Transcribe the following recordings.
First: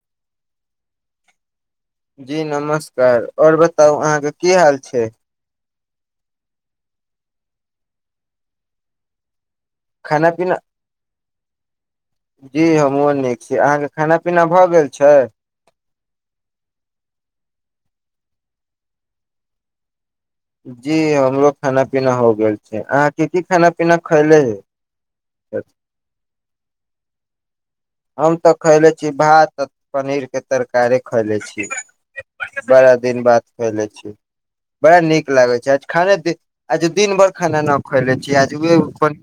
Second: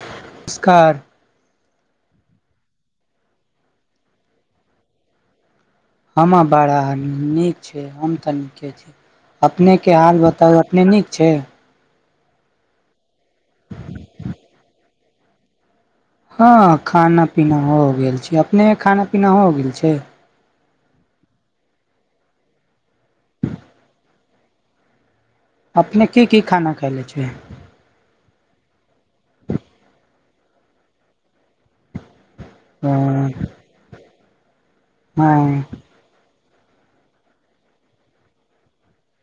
[inaudible] नमस्कार जी नमस्कार ओर बताउ अहाँ केँ की हाल छै हमर बड़ा नीक छै हम तऽ नीके छी अपने के हाल खाना पीना बताउ अपने नीक छै। जी हमहूँ निक छी अहाँकेँ खाना पीना भए गेल छै हँ खाना पीना हो गेल छै अपने खाना पीना हो गेल छै। जी हमरो खाना पीना हो गेल छै अहाँकेँ कि खाना पीना खैले हे अपने के कि खाना खायले छिय हम तऽ खैले छी भात आ पनीर के तरकारी खैले छी बड़ा हँ दिन बाद खैले छी बड़ा नीक लागे छै। खाना आज दिन भर खाना ने खुएले छिये य आज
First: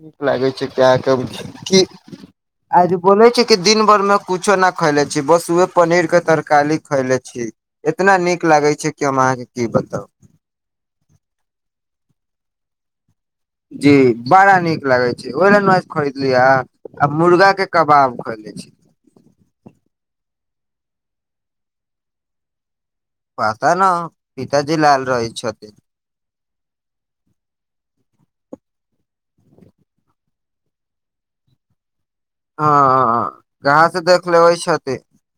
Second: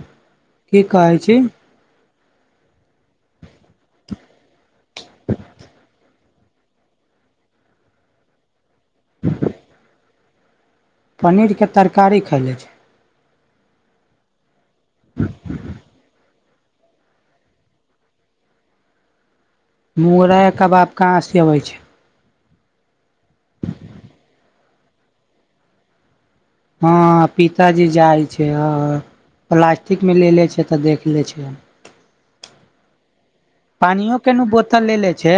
नीक लागै छै की हा कहै के छी कि आज बोले छै कि दिन भर मे कुछो न खैले छी बस उहे पनीर के तरकारी खैले छै इतना नीक लागै छै कि हम अहाँकेँ कि बताउ पनीरके तरकारी खालै छै। जी बड़ा नीक लागे छै ओहि खरीद बलि आ मुर्गा के कबाब खोले छै मुरइ कबाब कहाँ से अबै छै। पता ने पिताजी लाल रहै। हँ पिताजी जाइ छै प्लास्टिक मे ले छै तऽ देख ले छै [inaudible] हँ घ से पानियो देख के नु लेबै बोतल छथि लेले छै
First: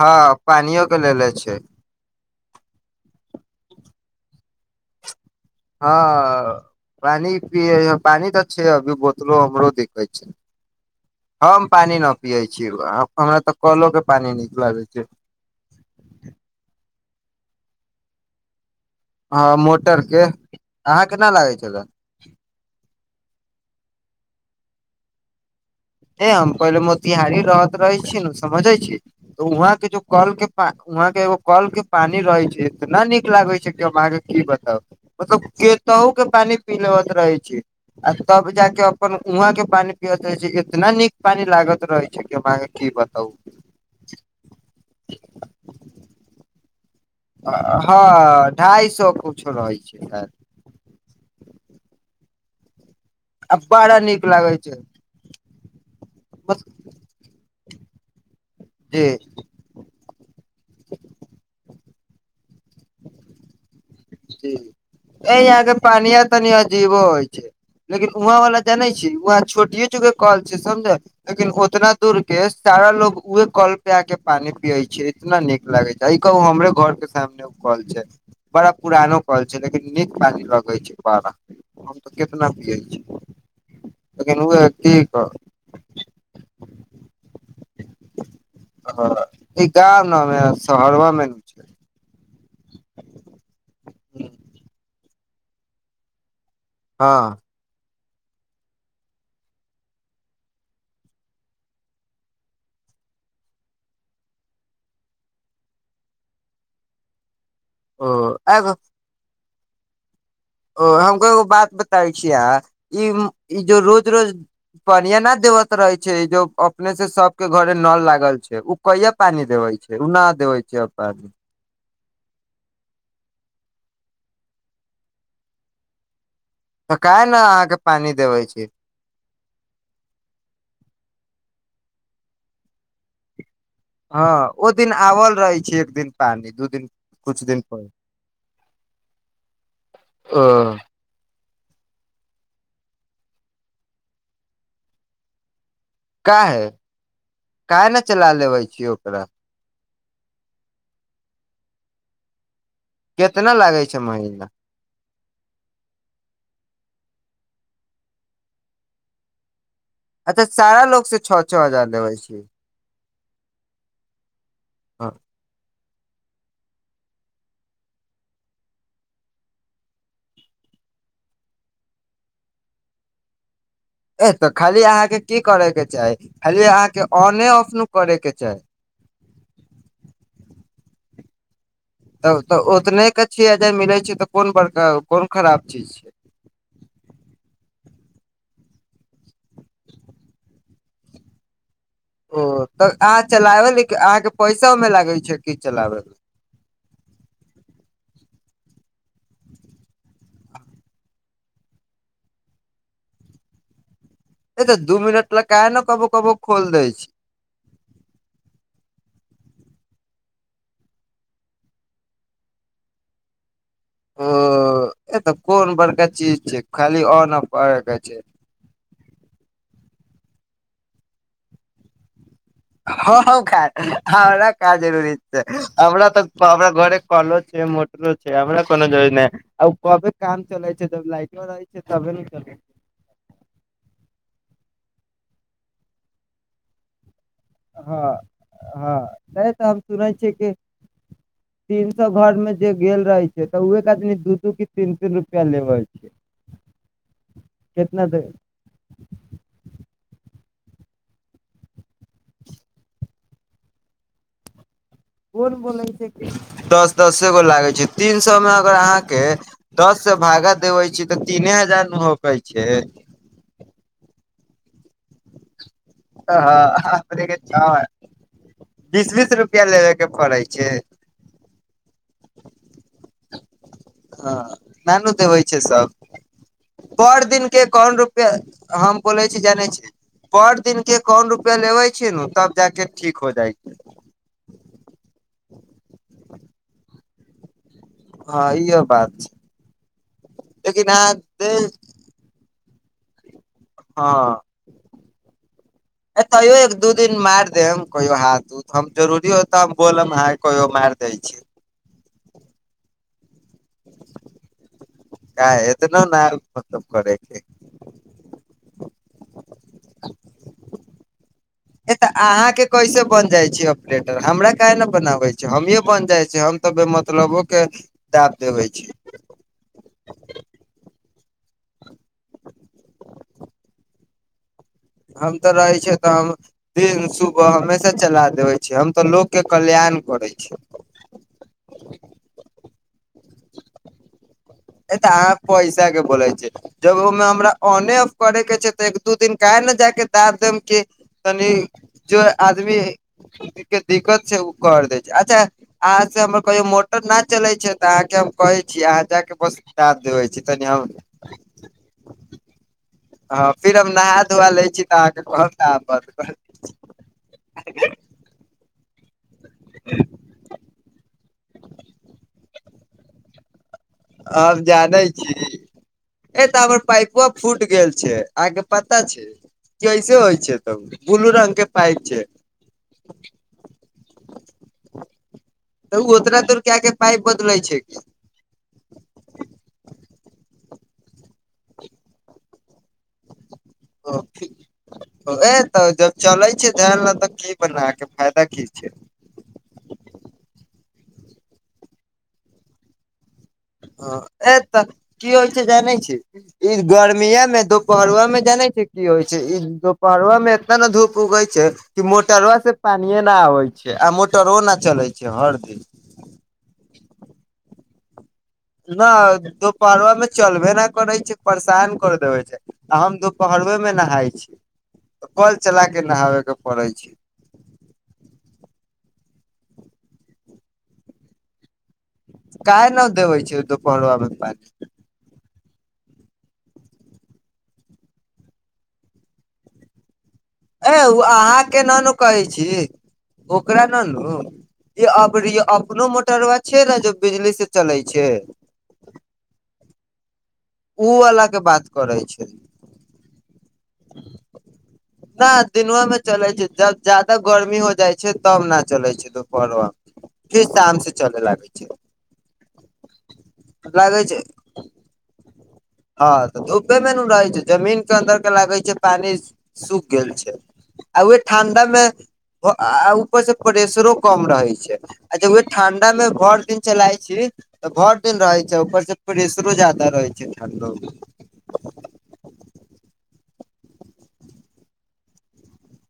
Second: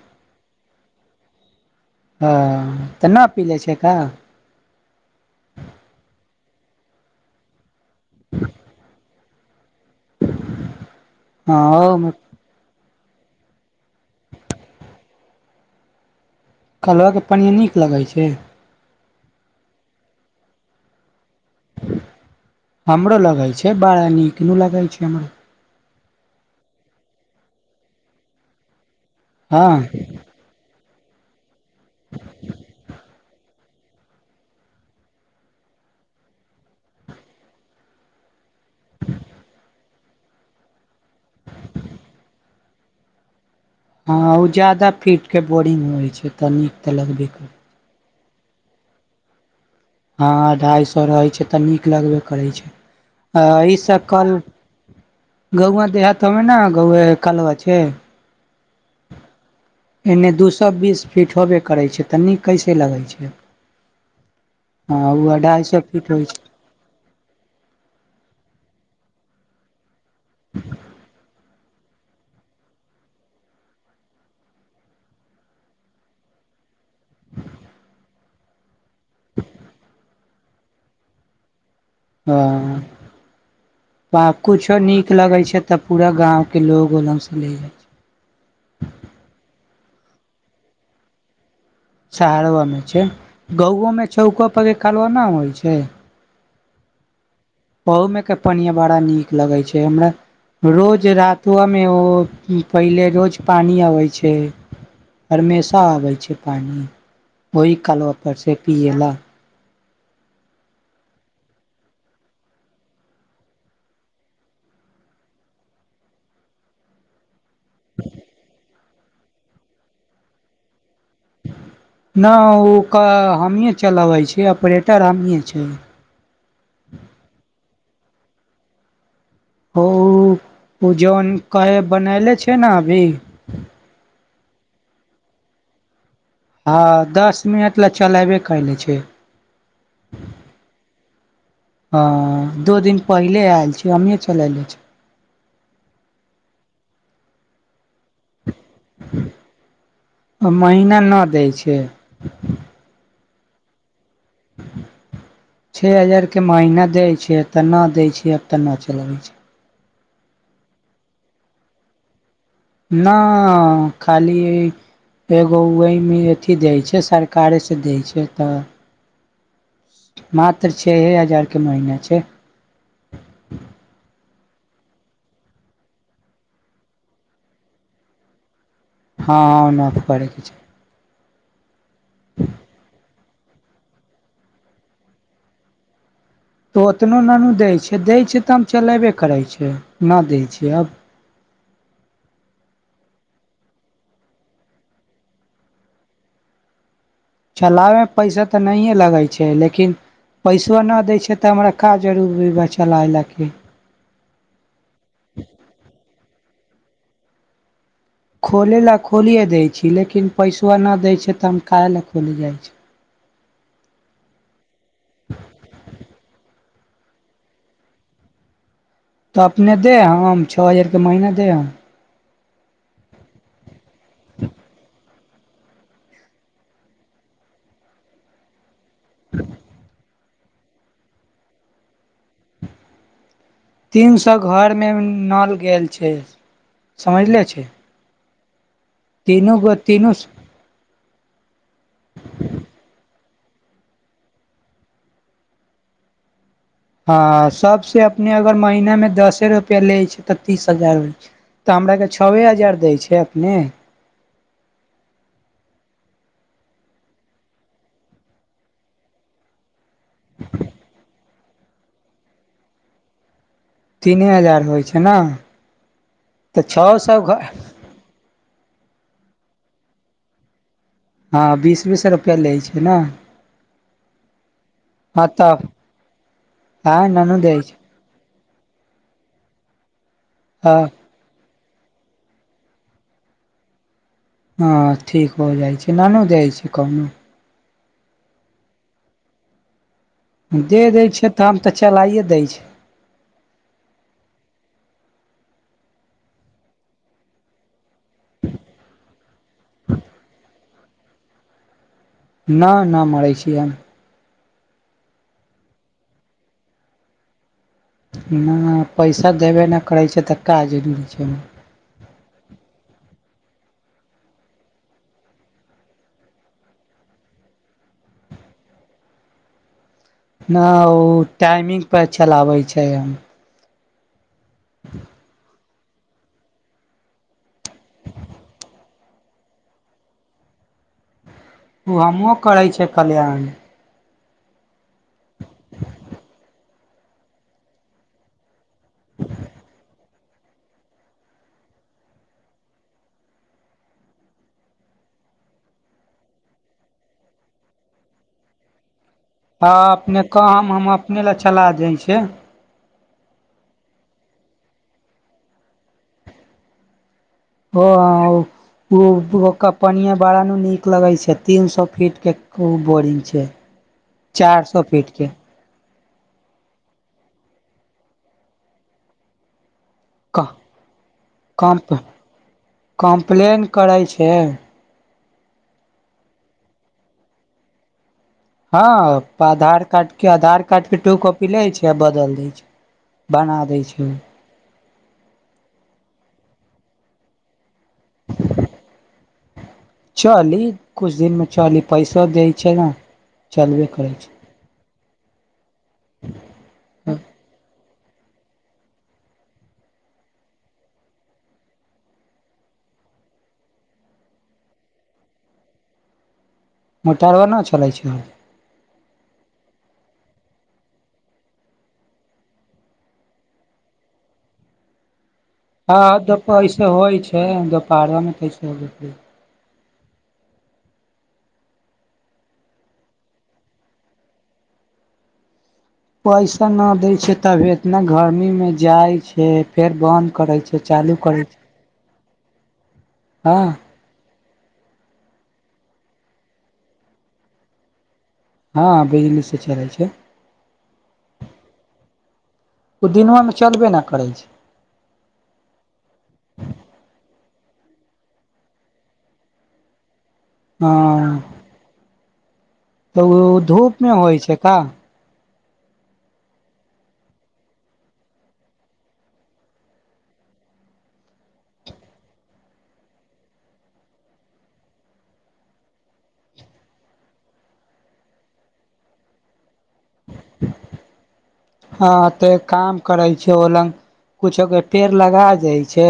हँ पानियो के लेने छै ह तऽ नहि पी लै छै हँ पानि पिय पानि त अ छै अभी दु बोत लो हमरो दि छैय हँ हम पानी ओमे नहि पियै छी। हमरा तऽ कलो के पानी निकलागै छैय। कलह के पढ़ए नीक लगैत छैय। मोटर के अहाँ केना लागै छल। हमरो लगाय छै बारा नीक ने लगाय छै हमराे। नहि हम पहिले मोतिहारी रह रहै छी ने समझै छी तऽ हँ वहा के जो कल के प वहाँ के एगो कल के पानी रहै छैय तऽ नहि नीक लागै छैय कि हम अहाँकेँ कि बताउ। मतलब केतहु के पानी पी लेबत रहै छै। आ तब जााक अपन उऊहूँ के पानि पिय रहे छै जे इतना नीक पानी लागत रहै छैय कि हम कि बताउ। ह उ जदा फीट के बोरिग होई छै त नीक ते लगबे। करै ह ढाइ सए कछ रहै छैय। ह अढ़ाइ सौ रहैत छै लय तऽ नीक लगबे करै छैय। अ आ ई बड़ा सभ नीक कल लागै छै गउआ देहात मे ने बस गौ कलवा छैय। जी। एन्ने दू सेए बीस फीट होबे करै छैय तऽ नीक कैसे लगै छैय। जी अढ़ाइ यहाँकेँ सए फीट पानिया होइ छै तनि अजीबो होइ छैय। लेकिन वहा वाला जानै छिय वहा छोटिये चुके कल छै लय समझ लेकिन ओतना दुर के सारा लोग उए कल पे आ के पानी पिये छै इतना निक लागे छै ई कह हमरे घर के सामने कल छै बड़ा पुरानो कल छै लेकिन नीक पानी लगै छैय बारा त केतना पियै हँ छैय लेकिन उह कुछो की नीक कह लगै छै तऽ पूरा गावके लोग ओल्सँ लै जाइ छैय। ह गाम नेमे शहर मे ने। शहरबा मे छैय गा ओमे छै चौको पररके कलबा नहि होइ छैय ह ओहमे के पढ़आ बड़ा नीक लगैत छैय हमरा। रोज रातवा मे ओ पहिले रोज पानि अबै छैय। हरमेशा आबे छैय पानि ओहि काल ओ पर से एगो पियए ला ओ हमको एगो बात बताै छीय ई जो रोज रोज पनिया न देवत रहे छैय जो अपने से सभके घरे नल लागल छैय। कहिया पानी देवे छैय उ नहि देवे छैय अब पानी। ओ के हमी चलाबै छीय ऑपरेटर हमी छी। काहे नहि अहाँकेँ पानी देबे छी। ओ जन कहे बनले छै ने अभी ह ओ दिन आबल रहै छैय एक दिन। पानी दू दिन हैं दस कुछ दिन मिनट पर लए चलेबे कले छिय। ओ ह दू दिन पहिले आयल छी हमही चले छेली। काहे काहे नहि चला लेबे छीय ओकरा। महीना नहि दै छैय। कितना लागे छैय महीना। छे हजार के महीना दै छैय तऽ न दै छैय अब तऽ नै चलबै छैय। अच्छा सारा लोग से छआ छआ हजार लेबे छी। न खाली एगो वहि मे अथी दै छैय सरकारे सँ दै छैय तऽ। बात तऽ छैहे हजार के महिना छैय। ए तऽ खाली अहाँकेँ कि करे के चाही खाली अहाँकेँ ऑने ऑफ न करे के छैय। ह ऑन ऑफ करे के छैय। तब तऽ ओतने के छआ हजार मिले छैय तऽ कोन बड़का कोन खराब चीज छिय। तऽ ओतनो ना दैय छै दैय छै त हम चलेबे करै छै नहि दै छय आब ओ तऽ अहाँ चलाबै ल कि अहाँकेँ पैसा ओय मे लागे छै कि चलाबे मे चलाबैय मे पैसा तऽ नहिए लगै छै लेकिन। पैसबा नहि दै छैय तऽ हमरा का जरूरी तऽ दू मिनट ल काहे न कबो कबो खोल दै छै खोलै लए खोलिये दै छी लेकिन पैसबा नहि दै छै तऽ हम काहे ल खोलि जाइ छै ओ ए तऽ कोन बड़का चीज छै खाली तऽ अपने दे छआ हज़ार महीना दे हम हँ हमरा का जरूरी छै हमरा तऽ हमरा घरे कलो छै हमरा कोनो ज नहि आ कबे काम चलै छै जब लाइटो रहै छै तबे ने चल छै। तीन सौ घर मे नल गेल छै समझले छै। ह ह तै तीनू तऽ गो हम सुनै तीनू छियै कि। तीन सौ घर मे जे गेल रहे छै त उहे के आदमी दू दू कि तीन तीन रूपा लेवे छै हँ सभ से केतना दे अपने अगर महिना मे दसे रुपआ लै छै तऽ तीस हजार होइ छै। तऽ हमरा के छओ हजार दै छै अपने कोन बोलै छै कि दस दस गो लागै छै तीन सए मे अगर अहाँकेँ दस से भागा देबै छी तऽ तीने हजार ने होकै छै। तीने हजार होइ छै ने तऽ छओ सौ अपने के घर बीस बीस रुपया लेबे के पड़ै छै हँ बीस बीस रुपया लै छै न हँ नानू देबै तब छै सब हँ पर ननू दिन दै के छै कौन रूप पे हम बोलै छी जानै छी पर हँ दिन के पर रुपया लेबे छियै नु तब जा के ठीक हो जाइ छै हँ ठीक हो जाइ छै नानू जाय छियै कहूं हँ इहो बात छै दे लेकिन दैय अहाँ छै तऽ दे हम तऽ चलाइए दै छी हँ [inaudible] तैयो एक दू दिन मारि देम कहियो हाथ हम जरूरी होतऽ हम बोलब आहा कहियो मारि दै छी। न न मारैछी हम नै एतनो नै मतलव करे के हय। ना ना पैसा देबे नहि करै छै तऽ का जरूरी छै है तऽ अहाँ के कैसे बन जाय छी ऑपलेटर हमरा काहे ने बनाबै छी हमिये बन जाय छी हम तऽ बे मतलबो के दाब देबै छी ना ऊ टाइमिंग पर चलाबै छै हम तऽ रहै छियौ तऽ हम दिन सुबह हमेशा चला देबै छी हम तऽ लोक के कल्याण करै छी उ हमहुँ करै छियै कल्याण है तऽ आहाँ पैसा के बोलै छियै जब ओहिमे हमरा ऑने ऑफ करे के छै तऽ एक दू दिन काहे ने जाके दाब देम की तनी जे आदमी के दिक्कत छै ओ कर दै छै अच्छा अहाँ से हमर कहियो मोटर न चलै छै तऽ अहाँके हम कहे छी अहाँ जाके बस हँ दाब अपने देबे छी तनि कहम हम अपने ला चला दैन छे हँ फिर हम नहा धुआ लै छी तऽ अहाँके कहब तऽ आहाँ बंद करब [unintelligible] [unintelligible] पनिए बारानू नीक लगै छै तीन सौ फीटके ऊ बोरिंग छै आब चार सौ जानै फीट के छी ए तऽ हमर पाइपवा फूट गेल छै आहाँके पता छै कैसे होइ छै तब ब्लू रंग के कम पाइप छै कम्प्लेन करै छै तऽ ओ ओतरा दूर के आके पाइप बदलै छै हँ पाधार कार्ड के आधार कार्ड के टू कॉपी लै छै आ बदल दै छै बनाब अब ठीक ए तऽ जब चलै छै धैल न तऽ की बनाके फायदा की छै चली, कुछ दिन मे चली। पैसो दै छै न चलबे करै हँ, छै ए तऽ की होइ छै जानै छी ई छै गर्मियाँ मे दुपहरवा मे जानै छै की होइ छै। ई दुपहरवा मे एतना न धूप उगै छै कि मोटरवा से पानिये न आबै छै आ मोटरवो न चलै छै हर दिन मोटरवा न चलै छै ना दोपहरवा मे चलबे न करै छै, परेशान कर देबै छै आ हम दुपहरवे मे नहाय छी। कल चला के नहाबे के पड़ै छी। दोपहरोमे कैसे होबै काय नहि देबै छै दु पहर पारी पैसा न देय छै तबी एतना गर्मी मे जाय छै फेर बंद करे छै ए ओ चालू करै छै अहाँ के ने कहै छी हँ ओकरा य अबरी अपनो मोटरवा छै ने जो बिजली से चलै छै ह बिजली से चलै छै उ वाला के बात करे छै न ओ दिनवा मे चलबे न करै छै न दिनवा मे चलै छै, जब जादा गर्मी हो जाइ छै तब न चले छै दुपहरो मे फिर हँ शाम से चलय लागै छै। त ओ धूप मे होइ छै का हँ तऽ धूपे मे नू रहै छै। जमीन के अन्दर डलाबे छै पानि सूख गेल छै आ उह ठंडा मे आ ऊ ऊपर से प्रेशरो कम रहै छै अच्छा, उह ठण्डा मे भर दिन चलाइ छी तऽ भरि दिन रहैत छै, ऊपरसँ प्रेशरो जादा रहैत छै ठण्डो मे हाँ, ते काम करै छै ओ लंग कुछो के पेड़ लगाय देय छै।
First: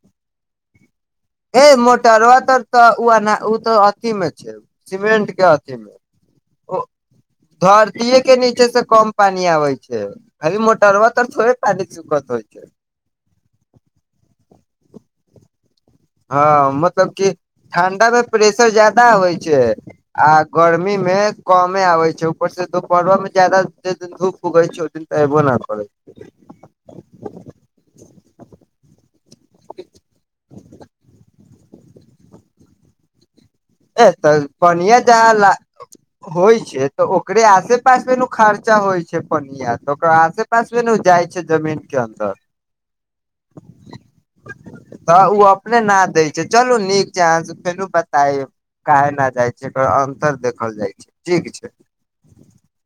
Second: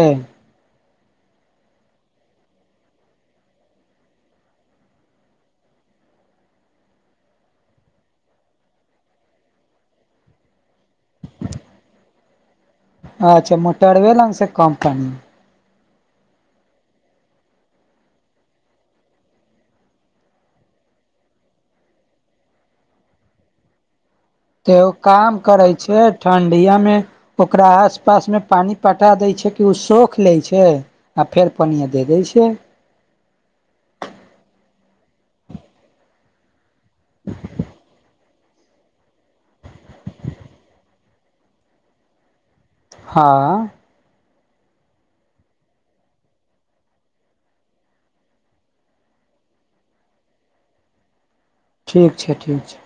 ए मोटरवा तऽ ऊ तऽ अथी मे छै, सीमेंट के अथी मे ओ धरतीये के नीचे से कम पानी आबै छै अरे मोटरवा तल थोड़े पानि सुकत होइ छै। अच्छा मोटरवे लंग से कम पानी हँ मतलब कि ठंडा मे प्रेशर जादा आबाइ छै आ गर्मी मे कमे आबे छै ऊपर से दुपहरवा मे जादा जे दिन धूप कहै छै ओन तऽ एबो नहि पै छै इया मे ओकरा आस पास मे पानी पटा दे छै कि ओ सौख ले छै आ फेर पानिया दे दै छियै ए तऽ पनिया जाल होइ छै तऽ ओकरे आसे पास मे नु खर्चा होइ छै पनिया तऽ ओकर आसे पास मे नु जाइ छै जमीन के अन्दर ह तऽ ओ अपने ना दै छै, चलू नीक छै अहा से फेरू बतायब काहे ने जाइ छै, एकर अंतर देखल जाइ छै। ठीक छै ठीक छै, ठीक छै।